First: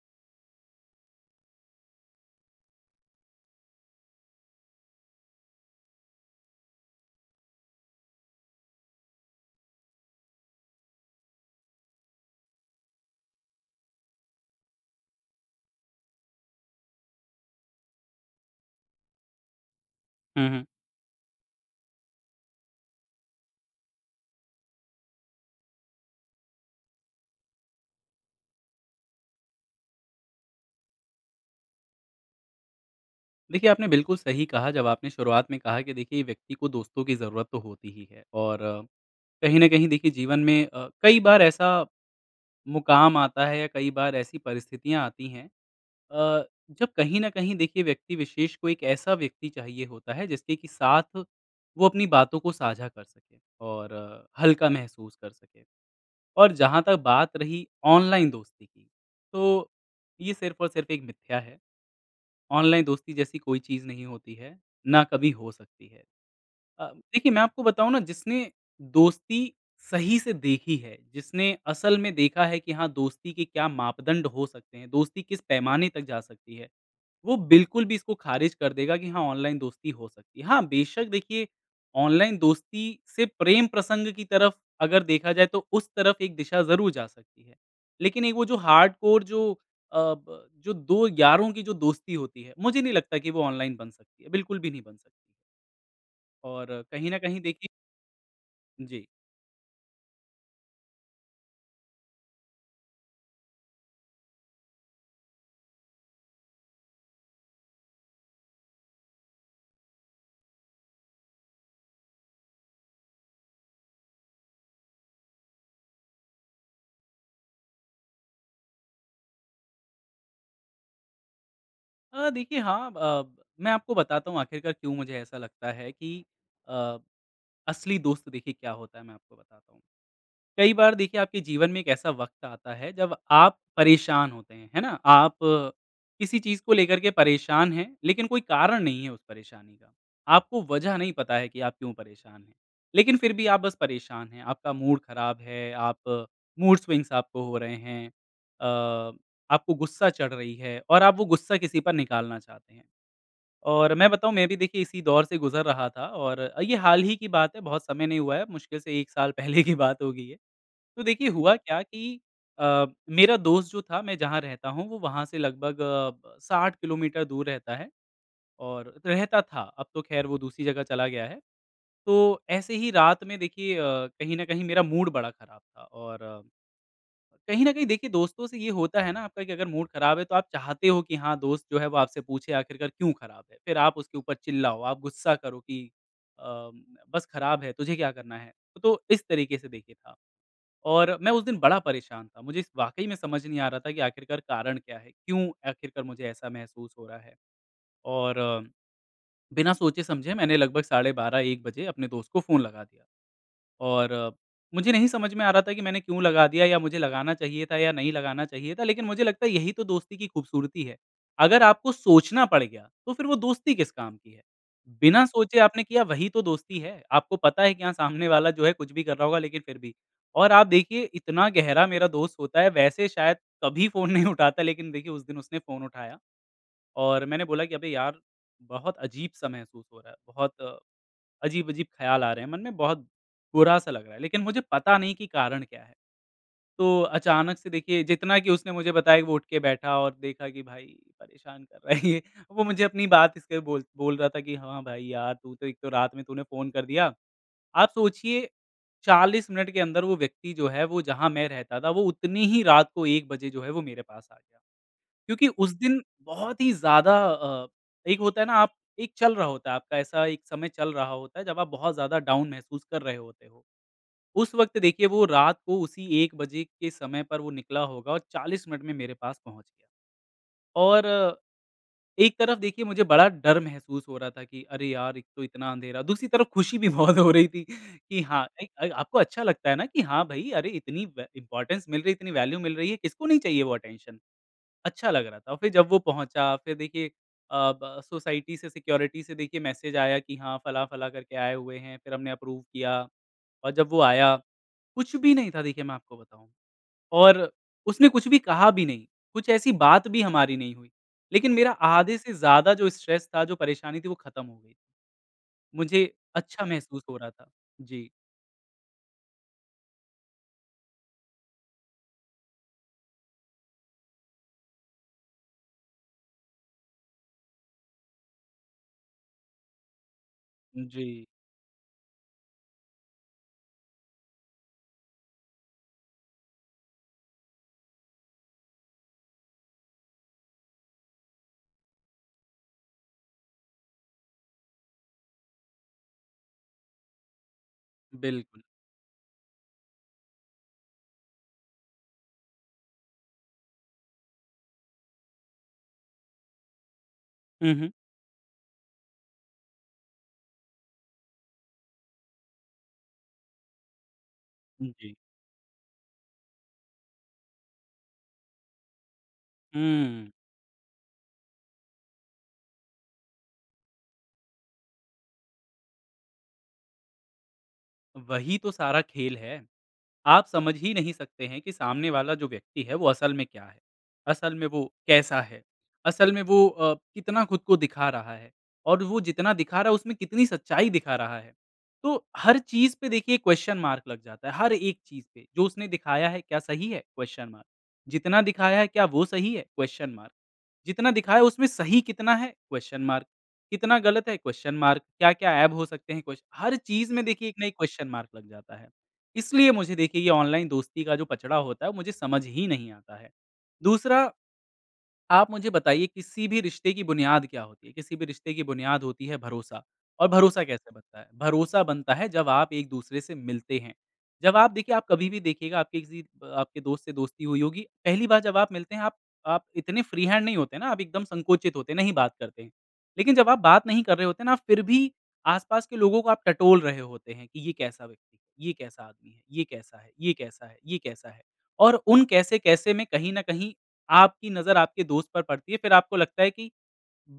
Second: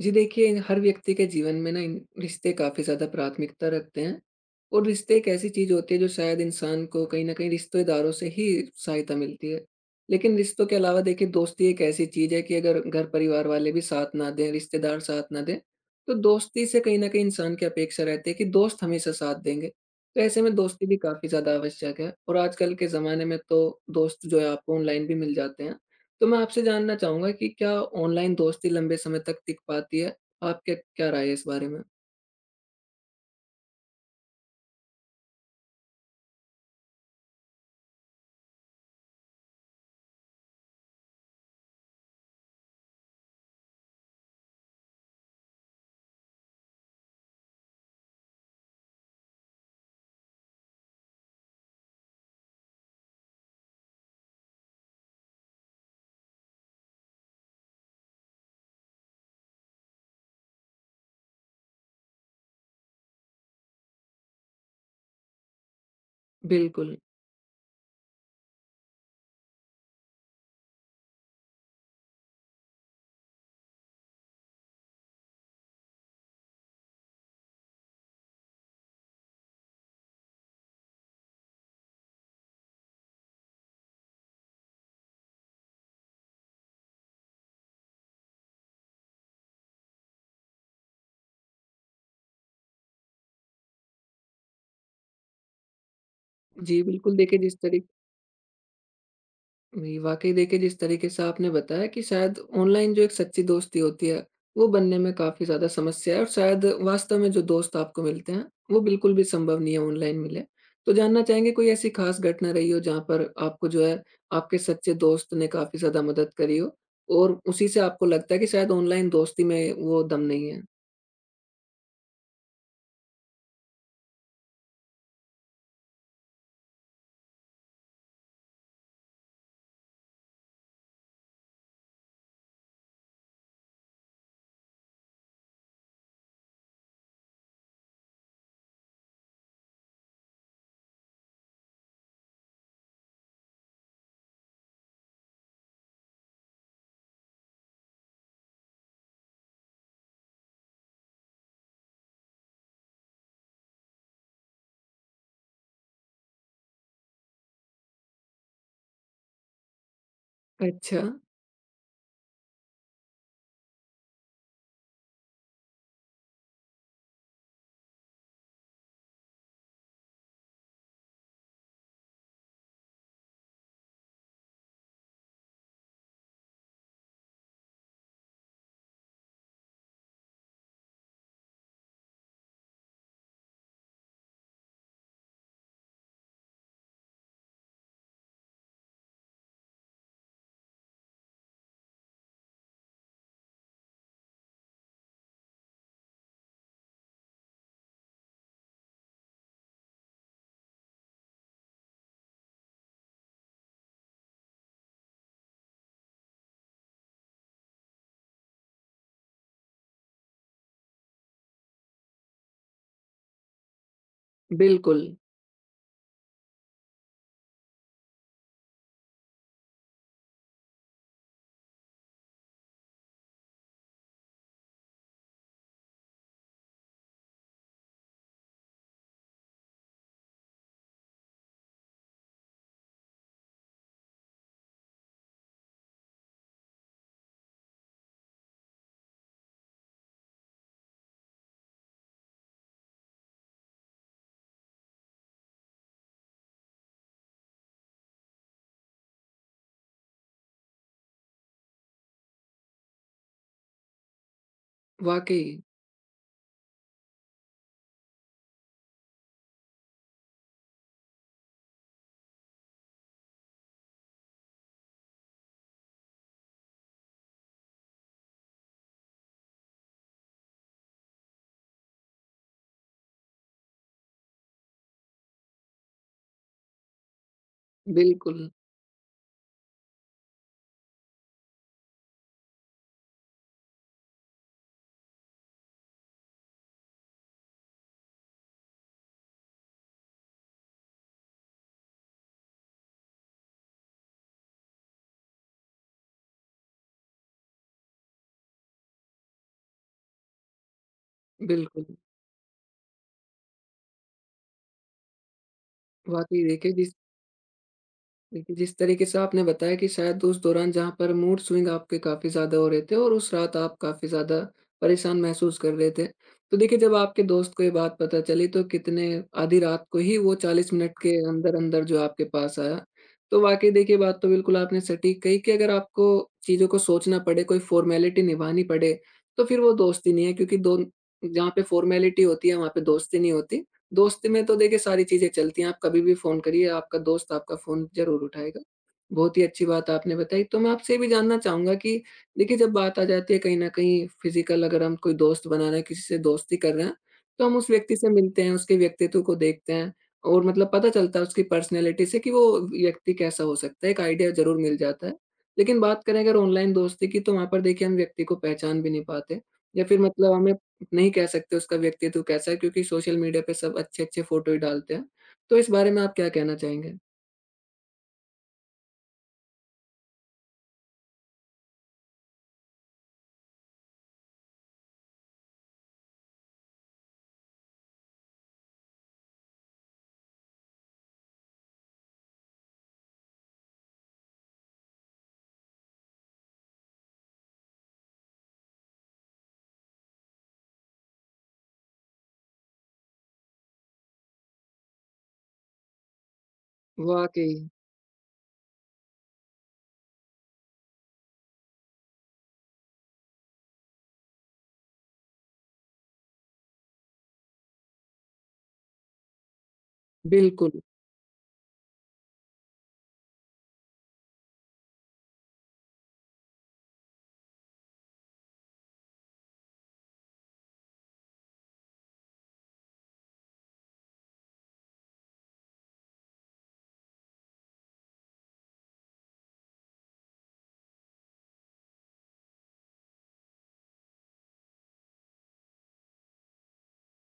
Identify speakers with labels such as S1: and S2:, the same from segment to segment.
S1: जी देखिए, हर व्यक्ति के जीवन में ना इन रिश्ते काफ़ी ज़्यादा प्राथमिकता रखते हैं और रिश्ते एक ऐसी चीज़ होती है जो शायद इंसान को कहीं न कहीं रिश्तेदारों से ही सहायता मिलती है। लेकिन रिश्तों के अलावा देखिए, दोस्ती एक ऐसी चीज़ है कि अगर घर-परिवार वाले भी साथ ना दें, रिश्तेदार साथ ना दें, तो दोस्ती से कहीं न कहीं इंसान की अपेक्षा रहती है कि दोस्त हमेशा साथ देंगे। तो ऐसे
S2: हुँ,
S1: में
S2: हुँ।
S1: दोस्ती भी काफ़ी ज़्यादा आवश्यक है, और आजकल के ज़माने में तो दोस्त जो है आपको ऑनलाइन भी मिल जाते हैं। तो मैं आपसे जानना चाहूँगा कि क्या ऑनलाइन दोस्ती लंबे समय तक टिक पाती है? आपके क्या राय है इस बारे में?
S2: देखिए, आपने बिल्कुल सही कहा जब आपने शुरुआत में कहा कि देखिए व्यक्ति को दोस्तों की ज़रूरत तो होती ही है और कहीं न कहीं देखिए जीवन में कई बार ऐसा मुकाम आता है या कई बार ऐसी परिस्थितियाँ आती हैं अ, जब कहीं न कहीं देखिए व्यक्ति विशेष को एक ऐसा व्यक्ति चाहिए होता है जिसके कि साथ वो अपनी बातों को साझा कर सके और हल्का महसूस कर सके। और जहाँ तक बात रही ऑनलाइन दोस्ती की, तो ये सिर्फ़ और सिर्फ़ एक मिथ्या है। ऑनलाइन दोस्ती जैसी कोई चीज़ नहीं होती है, ना कभी हो सकती है। अ,
S1: बिल्कुल।
S2: देखिए मैं आपको बताऊँ ना जिसने दोस्ती सही से देखी है, जिसने असल में देखा है कि हाँ, दोस्ती के क्या मापदंड हो सकते हैं, दोस्ती किस पैमाने तक जा सकती है। वो बिल्कुल भी इसको ख़ारिज कर देगा कि हाँ, ऑनलाइन दोस्ती हो सकती है। हाँ, बेशक देखिए ऑनलाइन दोस्ती से प्रेम प्रसंग की तरफ अगर देखा जाए तो उस तरफ एक दिशा ज़रूर जा सकती है। लेकिन एक वो जो हार्डकोर जो अ, ब जो 2 यारों की जो दोस्ती होती है, मुझे नहीं लगता कि वो ऑनलाइन बन सकती है, बिल्कुल भी नहीं बन सकती। और
S1: जी,
S2: कहीं
S1: बिल्कुल
S2: न
S1: देखिए
S2: कहीं
S1: जिस
S2: देखिए
S1: तरीक
S2: जी।
S1: जी, वाक़ई देखिए, जिस तरीके से आपने बताया कि शायद ऑनलाइन जो एक सच्ची दोस्ती होती है, वो बनने में काफ़ी ज़्यादा समस्या है, और शायद वास्तव में जो दोस्त आपको मिलते हैं, वो बिल्कुल भी संभव नहीं है ऑनलाइन मिले। तो जानना चाहेंगे, कोई ऐसी ख़ास घटना रही हो जहाँ पर आपको जो है आपके सच्चे दोस्त ने काफ़ी ज़्यादा मदद करी हो, और उसी से आपको लगता है कि शायद ऑनलाइन दोस्ती में वो दम नहीं है?
S2: देखिए हाँ, मैं आपको बताता हूँ आखिरकार क्यों मुझे ऐसा लगता है कि अ, असली दोस्त देखिए क्या होता है, मैं आपको बताता हूँ। कई बार देखिए आपके जीवन में एक ऐसा वक़्त आता है जब आप परेशान होते हैं, है ना? आप किसी चीज़ को लेकर के परेशान हैं, लेकिन कोई कारण नहीं है उस परेशानी का। आपको वजह नहीं पता है कि आप क्यों परेशान हैं, लेकिन फिर भी आप बस परेशान हैं। आपका मूड ख़राब है, आप मूड स्विंग्स आपको हो रहे हैं, अ, आपको गुस्सा चढ़ रही है और आप वो गुस्सा किसी पर निकालना चाहते हैं। और मैं बताऊँ मैं भी देखिए इसी दौर से गुज़र रहा था और ये हाल ही की बात है, बहुत समय नहीं हुआ है, मुश्किल से 1 साल पहले की बात होगी ये।
S1: अच्छा।
S2: तो देखिए हुआ क्या कि मेरा दोस्त जो था मैं जहाँ रहता हूँ वो वहाँ से लगभग अ, ब 60 किलोमीटर दूर रहता है और रहता था, अब तो ख़ैर वो दूसरी जगह चला गया है। तो ऐसे ही रात में देखिए कहीं न कहीं मेरा मूड बड़ा ख़राब था और कहीं न कहीं देखिए दोस्तों से ये होता है ना आपका कि अगर मूड ख़राब है तो आप चाहते हो कि हाँ, दोस्त जो है वो आपसे पूछे आखिरकार क्यों ख़राब है? फिर आप उसके ऊपर चिल्लाओ, आप गुस्सा करो कि अ, बस ख़राब है, तुझे क्या करना है? तो इस तरीके से देखिए था। और मैं उस दिन बड़ा परेशान था। मुझे इस वाक़ई में समझ नहीं आ रहा था कि आखिरकार कारण क्या है? क्यों आखिरकार मुझे ऐसा महसूस हो रहा है? और बिना सोचे-समझे मैंने लगभग साढ़े 12-1 बजे अपने दोस्त को फ़ोन लगा दिया। और मुझे नहीं समझ में आ रहा था कि मैंने क्यों लगा दिया या मुझे लगाना चाहिए था या नहीं लगाना चाहिए था। लेकिन मुझे लगता है यही तो दोस्ती की खूबसूरती है। अगर आपको सोचना पड़ गया, तो फिर वो दोस्ती किस काम की है?
S1: बिल्कुल।
S2: बिना सोचे आपने किया वही तो दोस्ती है। आपको पता है कि हाँ, सामने वाला जो है कुछ भी कर रहा होगा लेकिन फिर भी और आप देखिए इतना गहरा मेरा दोस्त होता है, वैसे शायद कभी फ़ोन नहीं उठाता लेकिन देखिए उस दिन उसने फ़ोन उठाया और मैंने बोला कि अबे यार! बहुत अजीब-सा महसूस हो रहा है। बहुत अजीब-अजीब ख़्याल आ रहे हैं मन में, बहुत बुरा-सा लग रहा है, लेकिन मुझे पता नहीं कि कारण क्या है? तो अचानक से देखिए जितना कि उसने मुझे बताया कि वो उठ के बैठा और देखा कि भाई परेशान कर रहा है ये। वो मुझे अपनी बात इसलिए बोल बोल रहा था कि हाँ भाई यार, तू तो एक तो रात में तूने फ़ोन कर दिया। आप सोचिए 40 मिनट के अंदर वो व्यक्ति जो है, वो जहाँ मैं रहता था, वो उतनी ही रात को 1 बजे जो है वो मेरे पास आ गया।
S1: वाक़ई।
S2: क्योंकि उस दिन बहुत ही ज़्यादा एक होता है ना आप एक चल रहा होता है आपका ऐसा एक समय चल रहा होता है जब आप बहुत ज़्यादा डाउन महसूस कर रहे होते हो। उस वक़्त देखिए वो रात को उसी 1 बजे के समय पर वो निकला होगा और 40 मिनट में मेरे पास पहुँच गया। और एक तरफ देखिए मुझे बड़ा डर महसूस हो रहा था कि अरे यार! एक तो इतना अंधेरा, दूसरी तरफ खुशी भी बहुत हो रही थी कि हाँ,
S1: बिल्कुल।
S2: एक आपको अच्छा लगता है ना कि हाँ, भई अरे! इतनी व इम्पोर्टेंस मिल रही है, इतनी वैल्यू मिल रही है, किसको नहीं चाहिए वो अटेंशन। अच्छा लग रहा था। फिर जब वो पहुँचा, फिर देखिए अ, ब सोसाइटी से सिक्योरिटी से देखिए मैसेज आया कि हाँ, फलाँ-फलाँ करके आए हुए हैं, फिर हमने अप्रूव किया और जब वो आया, कुछ भी नहीं था देखिए मैं आपको बताऊँ और उसने कुछ भी कहा भी नहीं, कुछ ऐसी बात भी हमारी नहीं हुई। लेकिन मेरा
S1: बिल्कुल।
S2: आधे से ज़्यादा जो स्ट्रेस था, जो परेशानी थी, वो खत्म हो गई। मुझे
S1: वाक़ई
S2: अच्छा महसूस हो रहा था। जी,
S1: देखिए, जिस तरीके से आपने बताया कि शायद उस दौरान जहाँ पर मूड स्विंग आपके काफ़ी ज़्यादा हो रहे थे, और उस रात आप काफ़ी ज़्यादा परेशान महसूस कर रहे थे। तो देखिए, जब आपके दोस्त को ये बात पता चली, तो कितने आधी रात को ही वो 40 मिनट के
S2: जी,
S1: अंदर-अंदर जो आपके पास आया। तो वाक़ई देखिए, बात तो बिल्कुल आपने सटीक कही कि अगर आपको चीज़ों को सोचना पड़े, कोई फ़ॉर्मेलिटी निभानी पड़े, तो फिर वो दोस्ती नहीं है, क्योंकि दोन जहाँ पे फ़ॉर्मेलिटी होती है, वहाँ पे दोस्ती नहीं होती। दोस्ती में तो देखिए सारी चीज़ें चलती हैं, आप कभी भी फ़ोन करिए, आपका दोस्त आपका फ़ोन ज़रूर उठाएगा।
S2: बिल्कुल।
S1: बहुत ही अच्छी बात आपने बताई। तो मैं आपसे ये भी जानना चाहूँगा कि देखिए, जब बात आ जाती है कहीं न कहीं फ़िज़िकल, अगर हम कोई दोस्त बना रहे हैं, किसी से दोस्ती कर रहे हैं, तो हम उस
S2: हुँ, हुँ।
S1: व्यक्ति से मिलते हैं, उसके व्यक्तित्व को देखते हैं, और मतलब पता चलता है उसकी पर्सनैलिटी से कि वो व्यक्ति कैसा हो सकता है, एक आइडिया ज़रूर मिल जाता
S2: जी।
S1: है। लेकिन बात करें अगर ऑनलाइन दोस्ती की, तो वहाँ पर देखिए हम व्यक्ति को पहचान भी नहीं पाते, या फिर
S2: हुँ,
S1: मतलब हमें नहीं कह सकते उसका व्यक्तित्व कैसा है, क्योंकि सोशल मीडिया पे सब अच्छे-अच्छे फ़ोटो ही डालते हैं। तो इस बारे में आप क्या कहना चाहेंगे?
S2: वही तो सारा खेल है। आप समझ ही नहीं सकते हैं कि सामने वाला जो व्यक्ति है वो असल में क्या है, असल में वो कैसा है, असल में वो कितना खुद को दिखा रहा है और वो जितना दिखा रहा है उसमें कितनी सच्चाई दिखा रहा है। तो हर चीज़ पे देखिए क्वेश्चन मार्क लग जाता है, हर एक चीज़ पे। जो उसने दिखाया है क्या सही है? Question mark. जितना दिखाया है क्या वो सही है? Question mark. जितना दिखाया उसमें सही कितना है? Question mark. कितना गलत है? Question mark. क्या-क्या ऐब हो सकते हैं? क्वेश्चन हर चीज़ में देखिए एक
S1: वाक़ई।
S2: ना एक क्वेश्चन मार्क लग जाता है। इसलिए मुझे देखिए ये ऑनलाइन दोस्ती का जो पचड़ा होता है, वो मुझे समझ ही नहीं आता है। दूसरा आप मुझे बताइए किसी भी रिश्ते की बुनियाद क्या होती है? किसी भी रिश्ते की बुनियाद होती है भरोसा और भरोसा
S1: बिल्कुल।
S2: कैसे बनता है? भरोसा बनता है जब आप एक-दूसरे से मिलते हैं। जब आप देखिए आप कभी भी देखिएगा आपके किसी ब आपके दोस्त से दोस्ती हुई होगी, पहली बार जब आप मिलते हैं आप इतने फ्री हैंड नहीं होते ना, आप एकदम संकोचित होते हैं, नहीं बात करते हैं। लेकिन जब आप बात नहीं कर रहे होते ना, आप फिर भी आस-पास के लोगों को आप टटोल रहे होते हैं कि ये कैसा व्यक्ति है? ये कैसा आदमी है? ये कैसा है? ये कैसा है? ये कैसा है? और उन कैसे-कैसे में कहीं न कहीं आपकी नज़र आपके दोस्त पर पड़ती है, फिर आपको लगता है कि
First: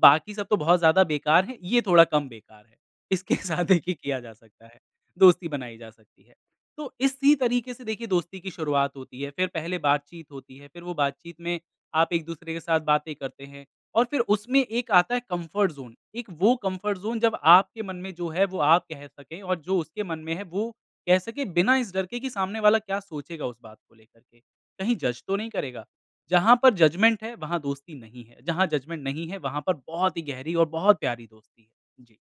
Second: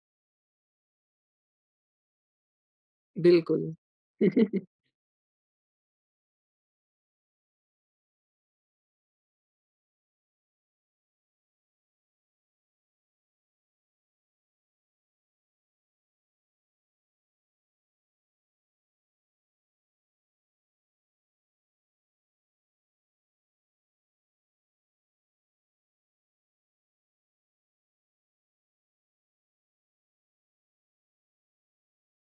S2: बाकी सब तो बहुत ज़्यादा बेकार है, ये थोड़ा कम बेकार है। इसके साथ
S1: बिल्कुल।
S2: देखिए किया जा सकता है, दोस्ती बनाई जा सकती है। तो इसी तरीके से देखिए दोस्ती की शुरुआत होती है, फिर पहले बातचीत होती है, फिर वो बातचीत में आप एक-दूसरे के साथ बातें करते हैं और फिर उसमें एक आता है कम्फ़र्ट ज़ोन, एक वो कम्फ़र्ट ज़ोन जब आपके मन में जो है वो आप कह सकें और जो उसके मन में है वो कह सके बिना इस डर के कि सामने वाला क्या सोचेगा उस बात को लेकर के। कहीं जज तो नहीं करेगा? जहाँ पर जजमेंट है, वहाँ दोस्ती नहीं है, जहाँ जजमेंट नहीं है, वहाँ पर बहुत ही गहरी और बहुत प्यारी दोस्ती है। जी।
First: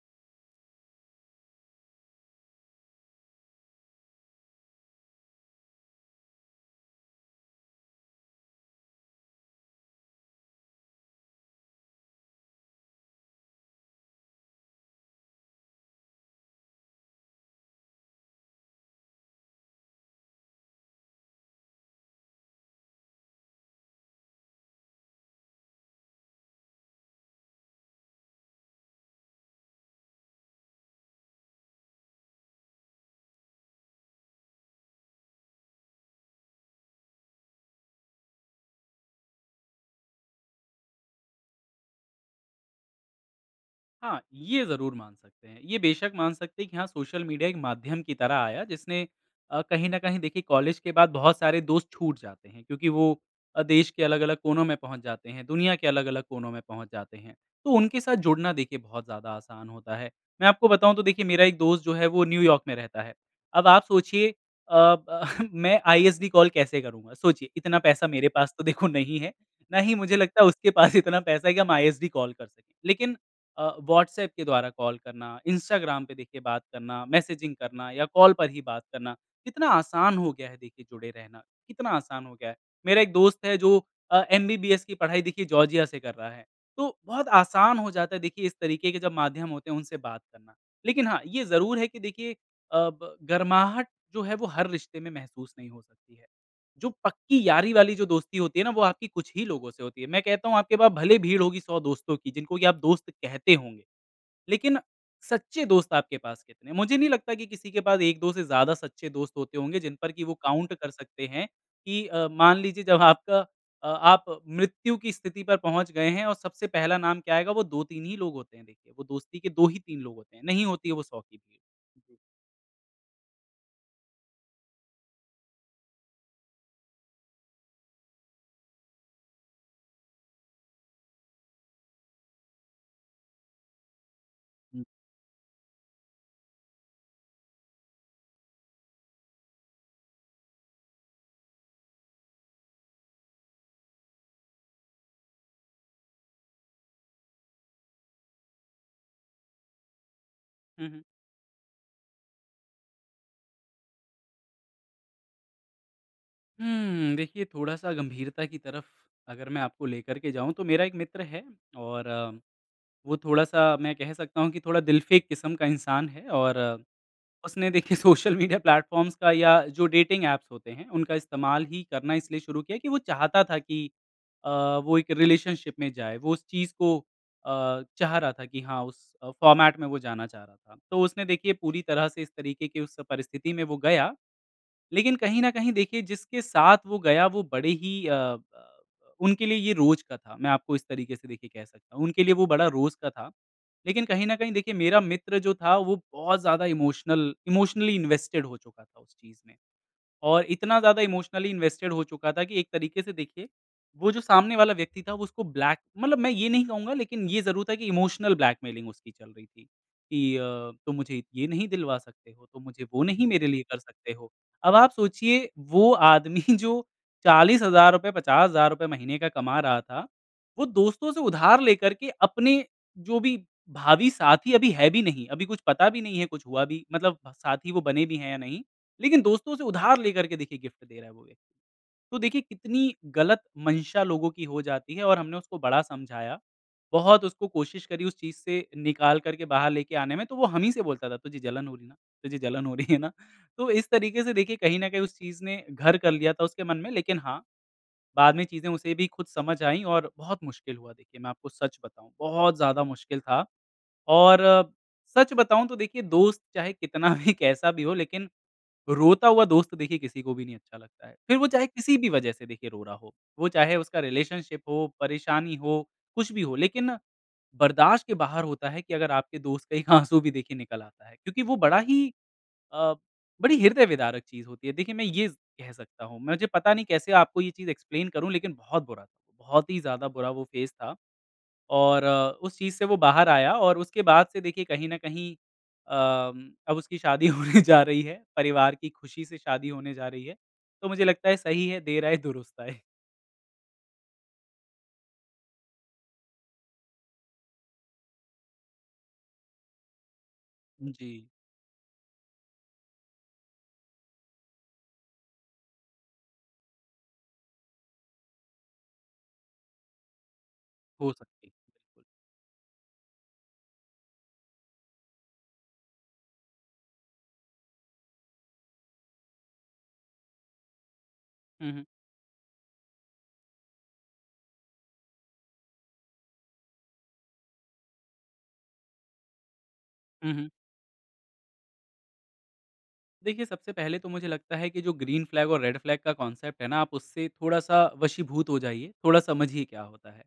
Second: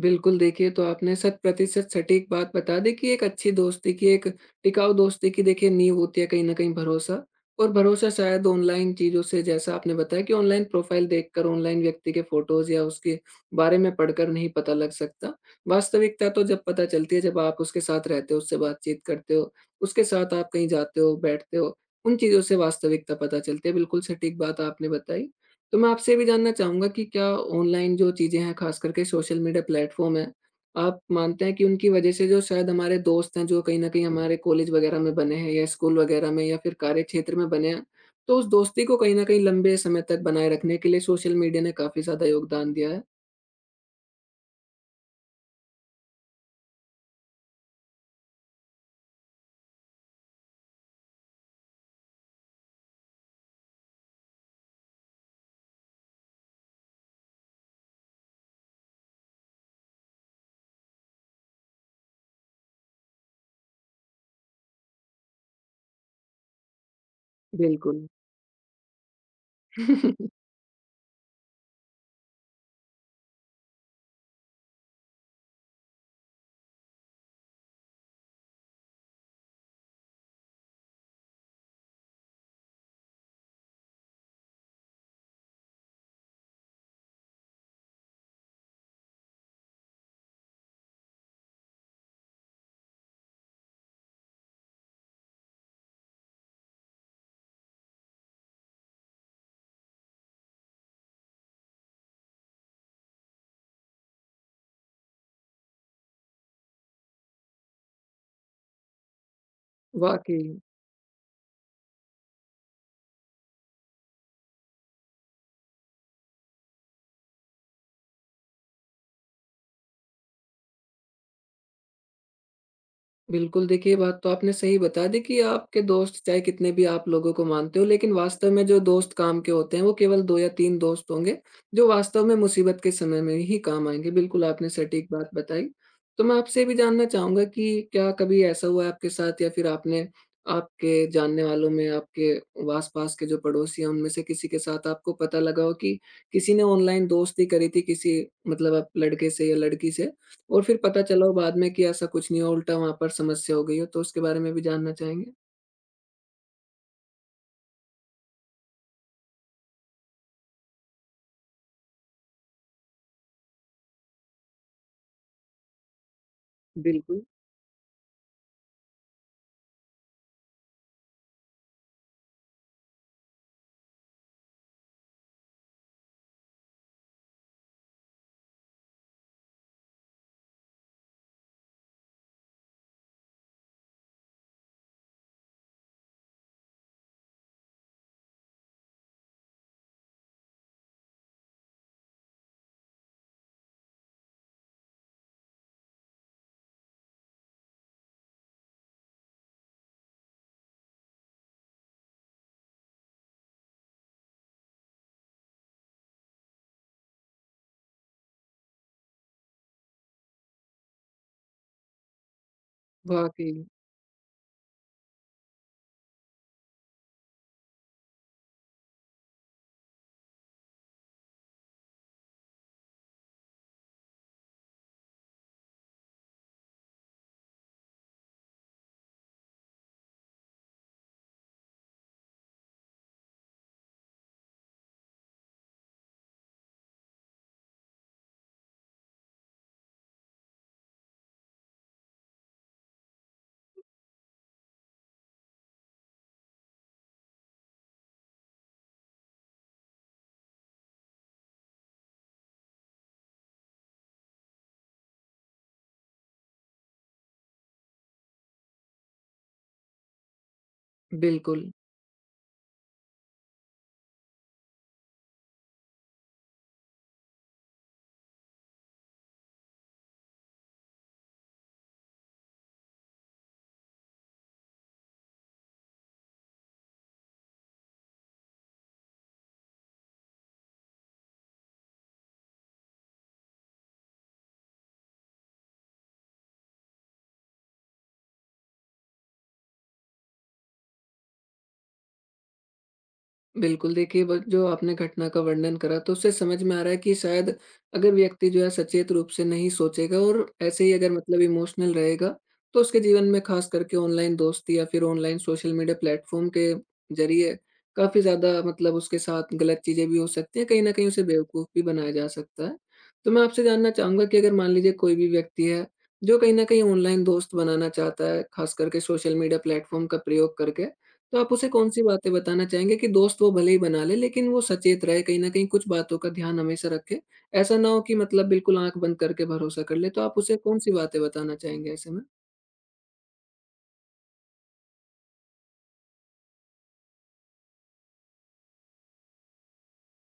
S1: बिल्कुल, देखिए तो आपने शत प्रतिशत सटीक बात बता दी कि एक अच्छी दोस्ती की, एक टिकाऊ दोस्ती की देखिए नींव होती है कहीं न कहीं भरोसा। और भरोसा शायद ऑनलाइन चीज़ों से, जैसा आपने बताया, कि ऑनलाइन प्रोफ़ाइल देखकर, ऑनलाइन व्यक्ति के फ़ोटोज़ या उसके बारे में पढ़कर नहीं पता लग सकता। वास्तविकता तो जब पता चलती है जब आप उसके साथ रहते हो, उससे बातचीत करते हो, उसके साथ आप कहीं जाते हो, बैठते हो, उन चीज़ों से वास्तविकता पता चलती है। बिल्कुल सटीक बात आपने बताई। तो मैं आपसे ये भी जानना चाहूँगा कि क्या ऑनलाइन जो चीज़ें हैं, ख़ास करके सोशल मीडिया प्लेटफ़ॉर्म हैं, आप मानते हैं कि उनकी वज़ह से जो शायद हमारे दोस्त हैं, जो कहीं न कहीं हमारे कॉलेज वग़ैरह में बने हैं या स्कूल वग़ैरह में, या फिर कार्य क्षेत्र में बने हैं, तो उस दोस्ती को कहीं न कहीं लंबे समय तक बनाए रखने के लिए सोशल मीडिया ने काफ़ी ज़्यादा योगदान दिया है?
S2: हाँ, ये ज़रूर मान सकते हैं। ये बेशक मान सकते हैं कि हाँ, सोशल मीडिया एक माध्यम की तरह आया जिसने कहीं न कहीं देखिए कॉलेज के बाद बहुत सारे दोस्त छूट जाते हैं क्योंकि वो देश के अलग-अलग कोनों में पहुँच जाते हैं, दुनिया के अलग-अलग कोनों में पहुँच जाते हैं। तो उनके साथ जुड़ना देखिए बहुत ज़्यादा आसान होता है। मैं आपको बताऊँ तो देखिए मेरा एक दोस्त जो है वो न्यूयॉर्क में रहता है। अब आप सोचिए अ, ब मैं आईएसडी कॉल कैसे करूँगा? सोचिए इतना पैसा
S1: बिल्कुल।
S2: मेरे पास तो देखो नहीं है, ना ही मुझे लगता है उसके पास इतना पैसा है कि हम आईएसडी कॉल कर सकें। लेकिन व्हाट्सएप के द्वारा कॉल करना, इंस्टाग्राम पे देखिए बात करना, मैसेजिंग करना या कॉल पर ही बात करना, कितना आसान हो गया है देखिए जुड़े रहना, कितना आसान हो गया है। मेरा एक दोस्त है जो एमबीबीएस की पढ़ाई देखिए जॉर्जिया से कर रहा है, तो बहुत आसान हो जाता है देखिए इस तरीके के जब माध्यम होते हैं उनसे बात करना। लेकिन हाँ, ये ज़रूर है कि देखिए अब गर्माहट जो है वो हर रिश्ते में महसूस नहीं हो सकती है। जो पक्की यारी वाली जो दोस्ती होती है ना, वो आपकी कुछ ही लोगों से होती है। मैं कहता हूँ आपके पास भले भीड़ होगी 100 दोस्तों की, जिनको कि आप दोस्त कहते होंगे, लेकिन सच्चे दोस्त आपके पास कितने हैं? मुझे नहीं लगता कि किसी के पास 1-2 से ज़्यादा सच्चे दोस्त होते होंगे, जिन पर कि वो
S1: वाक़ई।
S2: काउंट कर सकते हैं कि मान लीजिए जब आप मृत्यु की स्थिति पर पहुँच गए हैं और सबसे पहला नाम क्या आएगा, वो 2-3 ही लोग होते हैं देखिए। वो दोस्ती के 2 ही 3 लोग होते हैं, नहीं होती है वो 100 की भीड़। जी।
S1: बिल्कुल, देखिए ये बात तो आपने सही बता दी कि आपके दोस्त चाहे कितने भी आप लोगों को मानते हो, लेकिन वास्तव में जो दोस्त काम के होते हैं, वो केवल 2 या 3 दोस्त होंगे, जो वास्तव में मुसीबत के समय में ही काम आएँगे। बिल्कुल, आपने
S2: हुँ।
S1: सटीक बात बताई। तो मैं आपसे ये भी जानना चाहूँगा कि क्या कभी ऐसा हुआ है आपके साथ, या फिर आपने आपके जानने वालों में, आपके आस-पास के जो पड़ोसी हैं, उनमें से किसी के साथ आपको पता लगा हो कि किसी ने ऑनलाइन दोस्ती करी थी, किसी मतलब आप लड़के से या लड़की से, और फिर
S2: हुँ,
S1: पता
S2: हुँ।
S1: चला हो बाद में कि ऐसा कुछ नहीं है, उल्टा वहाँ पर समस्या हो गई हो, तो उसके बारे में भी जानना चाहेंगे?
S2: हुँ, देखिए थोड़ा-सा गंभीरता की तरफ अगर मैं आपको लेकर के जाऊँ तो मेरा एक मित्र है और वो थोड़ा-सा मैं कह सकता हूँ कि थोड़ा दिलफ़ेक किस्म का इंसान है और
S1: बिल्कुल।
S2: उसने देखिए सोशल मीडिया प्लेटफ़ॉर्म्स का या जो डेटिंग ऐप्स होते हैं, उनका इस्तेमाल ही करना इसलिए शुरू किया कि वो चाहता था कि अ, वो एक रिलेशनशिप में जाए। वो उस चीज़ को चाह रहा था कि हाँ, उस फ़ॉर्मेट में वो जाना चाह रहा था। तो उसने देखिए पूरी तरह से इस तरीके की उस परिस्थिति में वो गया लेकिन कहीं न कहीं देखिए जिसके साथ वो गया वो बड़े ही अ अ, उनके लिए ये रोज़ का था, मैं आपको इस तरीके से देखिए कह सकता हूँ। उनके लिए वो बड़ा रोज़ का था। लेकिन कहीं न कहीं देखिए मेरा मित्र जो था वो बहुत ज़्यादा इमोशनली इन्वेस्टेड हो चुका था उस चीज़ में। और इतना ज़्यादा इमोशनली इन्वेस्टेड हो चुका था कि एक तरीके से देखिए, वो जो सामने वाला व्यक्ति था वो उसको ब्लैक मतलब मैं ये नहीं कहूँगा लेकिन ये ज़रूर था कि इमोशनल ब्लैकमेलिंग उसकी चल रही थी कि तुम मुझे ये नहीं दिलवा सकते हो, तुम मुझे वो नहीं मेरे
S1: वाक़ई।
S2: लिए कर सकते हो। अब आप सोचिए वो आदमी जो ₹40,000 ₹50,000 महीने का कमा रहा था, वो दोस्तों से उधार लेकर के अपने जो भी भावी साथी अभी है भी नहीं, अभी कुछ पता भी नहीं है कुछ हुआ भी मतलब साथी वो बने भी हैं या नहीं। लेकिन दोस्तों से उधार लेकर के देखिए गिफ्ट दे रहा है वो व्यक्ति। तो देखिए कितनी गलत मंशा लोगों की हो जाती है और हमने उसको बड़ा समझाया। बहुत उसको कोशिश करी उस चीज़ से निकाल कर के बाहर लेके आने में, तो वो हम ही से बोलता था, "तुझे जलन हो रही ना? तुझे जलन हो रही है ना?" तो इस तरीके से देखिए कहीं न कहीं उस चीज़ ने घर कर लिया था उसके मन में। लेकिन हाँ, बाद में चीज़ें उसे भी खुद समझ आईं और बहुत मुश्किल हुआ देखिए, मैं आपको सच बताऊँ, बहुत ज़्यादा मुश्किल था। और सच बताऊँ तो देखिए दोस्त चाहे कितना भी कैसा भी हो लेकिन रोता हुआ दोस्त देखिए किसी को भी नहीं अच्छा लगता है। फिर वो चाहे
S1: बिल्कुल।
S2: किसी भी वजह से देखिए रो रहा हो, वो चाहे उसका रिलेशनशिप हो, परेशानी हो, कुछ भी हो, लेकिन बर्दाश्त के बाहर होता है कि अगर आपके दोस्त का एक आँसू भी देखिए निकल आता है, क्योंकि वो अ, बड़ी हृदय विदारक चीज़ होती है। देखिए मैं ये कह सकता हूँ, मुझे पता नहीं कैसे आपको ये चीज़ एक्सप्लेन करूँ लेकिन बहुत बुरा था, बहुत ही ज़्यादा बुरा वो फ़ेज़ था। और उस चीज़ से वो बाहर आया और उसके बाद से देखिए कहीं न कहीं अब उसकी शादी होने जा रही है, परिवार की खुशी से शादी होने जा रही है। तो मुझे लगता है सही है, देर आए दुरुस्त आए।
S1: बिल्कुल, देखिए ब जो आपने घटना का वर्णन करा, तो उससे समझ में आ रहा है कि शायद अगर व्यक्ति जो है सचेत रूप से नहीं सोचेगा, और ऐसे ही
S2: जी।
S1: अगर मतलब इमोशनल रहेगा, तो उसके जीवन में ख़ास करके ऑनलाइन दोस्ती या फिर ऑनलाइन सोशल मीडिया प्लेटफ़ॉर्म के ज़रिए काफ़ी ज़्यादा, मतलब उसके साथ गलत चीज़ें भी हो सकती हैं, कहीं न कहीं
S2: हो
S1: उसे
S2: सकती
S1: बेवकूफ़
S2: है।
S1: भी
S2: बिल्कुल।
S1: बनाया जा सकता है। तो मैं आपसे जानना चाहूँगा कि अगर मान लीजिए कोई भी व्यक्ति है, जो कहीं न कहीं ऑनलाइन दोस्त बनाना चाहता है, ख़ास करके सोशल मीडिया प्लेटफ़ॉर्म का प्रयोग करके, तो आप उसे
S2: हुँ, हुँ।
S1: कौन-सी बातें बताना चाहेंगे कि दोस्त वो भले ही बना ले, लेकिन वो सचेत रहे, कहीं न कहीं कुछ बातों का ध्यान हमेशा रखे? ऐसा ना हो कि मतलब बिल्कुल आँख बंद करके भरोसा कर ले, तो
S2: हुँ,
S1: आप
S2: हुँ।
S1: उसे कौन-सी बातें बताना चाहेंगे ऐसे में?
S2: देखिए, सबसे पहले तो मुझे लगता है कि जो ग्रीन फ्लैग और रेड फ्लैग का कॉन्सेप्ट है ना, आप उससे थोड़ा-सा वशीभूत हो जाइए, थोड़ा समझिए क्या होता है।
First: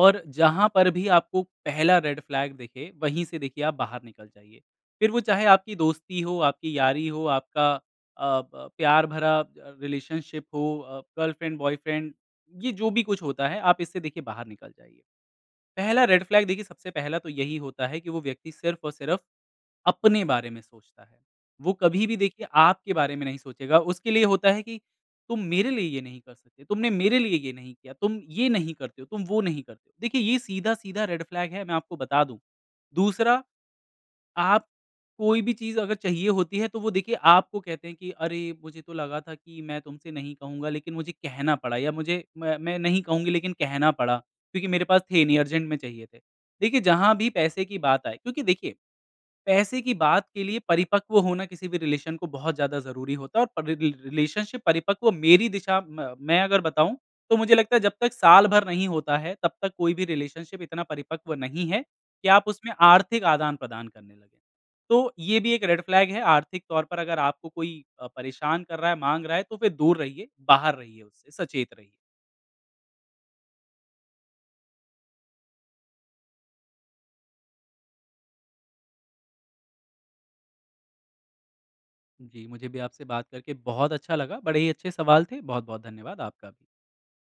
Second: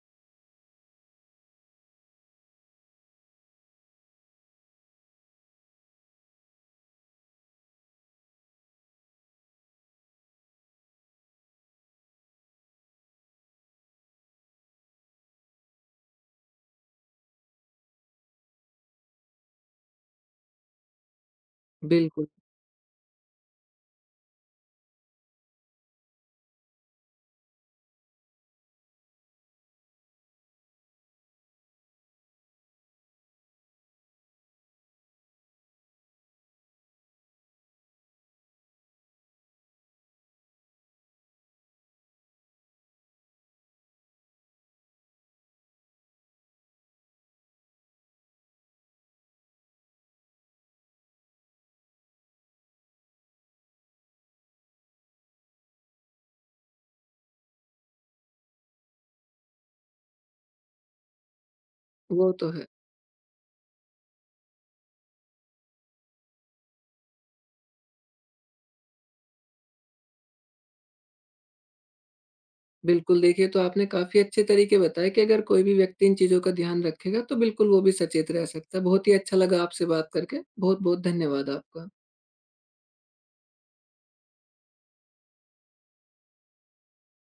S2: और जहाँ पर भी आपको पहला रेड फ्लैग दिखे, वहीं से देखिए आप बाहर निकल जाइए। फिर वो चाहे आपकी दोस्ती हो, आपकी यारी हो, आपका अ, ब प्यार भरा रिलेशनशिप हो, गर्लफ्रेंड, बॉयफ्रेंड, ये जो भी कुछ होता है, आप इससे देखिए बाहर निकल जाइए। पहला रेड फ्लैग देखिए सबसे पहला तो यही होता है कि वो व्यक्ति सिर्फ़ और सिर्फ़ अपने बारे में सोचता है। वो कभी भी
S1: बिल्कुल,
S2: देखिए आपके बारे में नहीं सोचेगा, उसके लिए होता है कि तुम मेरे लिए ये नहीं कर सकते, तुमने मेरे लिए ये नहीं किया, तुम ये नहीं करते हो, तुम वो नहीं करते हो। देखिए ये सीधा-सीधा रेड फ्लैग है मैं आपको बता दूँ। दूसरा आप कोई भी चीज़ अगर चाहिए होती है तो वो देखिए आपको कहते हैं कि अरे! मुझे तो लगा था कि मैं तुमसे नहीं कहूँगा लेकिन मुझे कहना पड़ा या मुझे मैं नहीं कहूँगी लेकिन कहना पड़ा क्योंकि मेरे पास थे नहीं अर्जेंट में चाहिए थे। देखिए जहाँ भी पैसे की बात आए क्योंकि देखिए पैसे की बात के लिए परिपक्व होना किसी भी रिलेशन को बहुत ज़्यादा ज़रूरी होता है और परि रिल रिलेशनशिप परिपक्व मेरी दिशा म मैं अगर बताऊँ, तो मुझे लगता है जब तक साल भर नहीं होता है, तब तक कोई भी रिलेशनशिप इतना परिपक्व नहीं है कि
S1: वो
S2: आप
S1: तो है।
S2: उसमें आर्थिक आदान-प्रदान करने लगें। तो ये भी एक रेड फ्लैग है, आर्थिक तौर पर अगर आपको कोई परेशान कर रहा है, माँग रहा है, तो फिर दूर रहिए, बाहर रहिए उससे, सचेत रहिए।
S1: बिल्कुल, देखिए तो आपने काफ़ी अच्छे तरीके बताए कि अगर कोई भी व्यक्ति इन चीज़ों का ध्यान रखेगा, तो बिल्कुल वो भी सचेत रह सकता है। बहुत ही अच्छा लगा आपसे बात करके। बहुत-बहुत धन्यवाद आपका।
S2: जी, मुझे भी आपसे बात करके बहुत अच्छा लगा, बड़े ही अच्छे सवाल थे, बहुत-बहुत धन्यवाद आपका भी।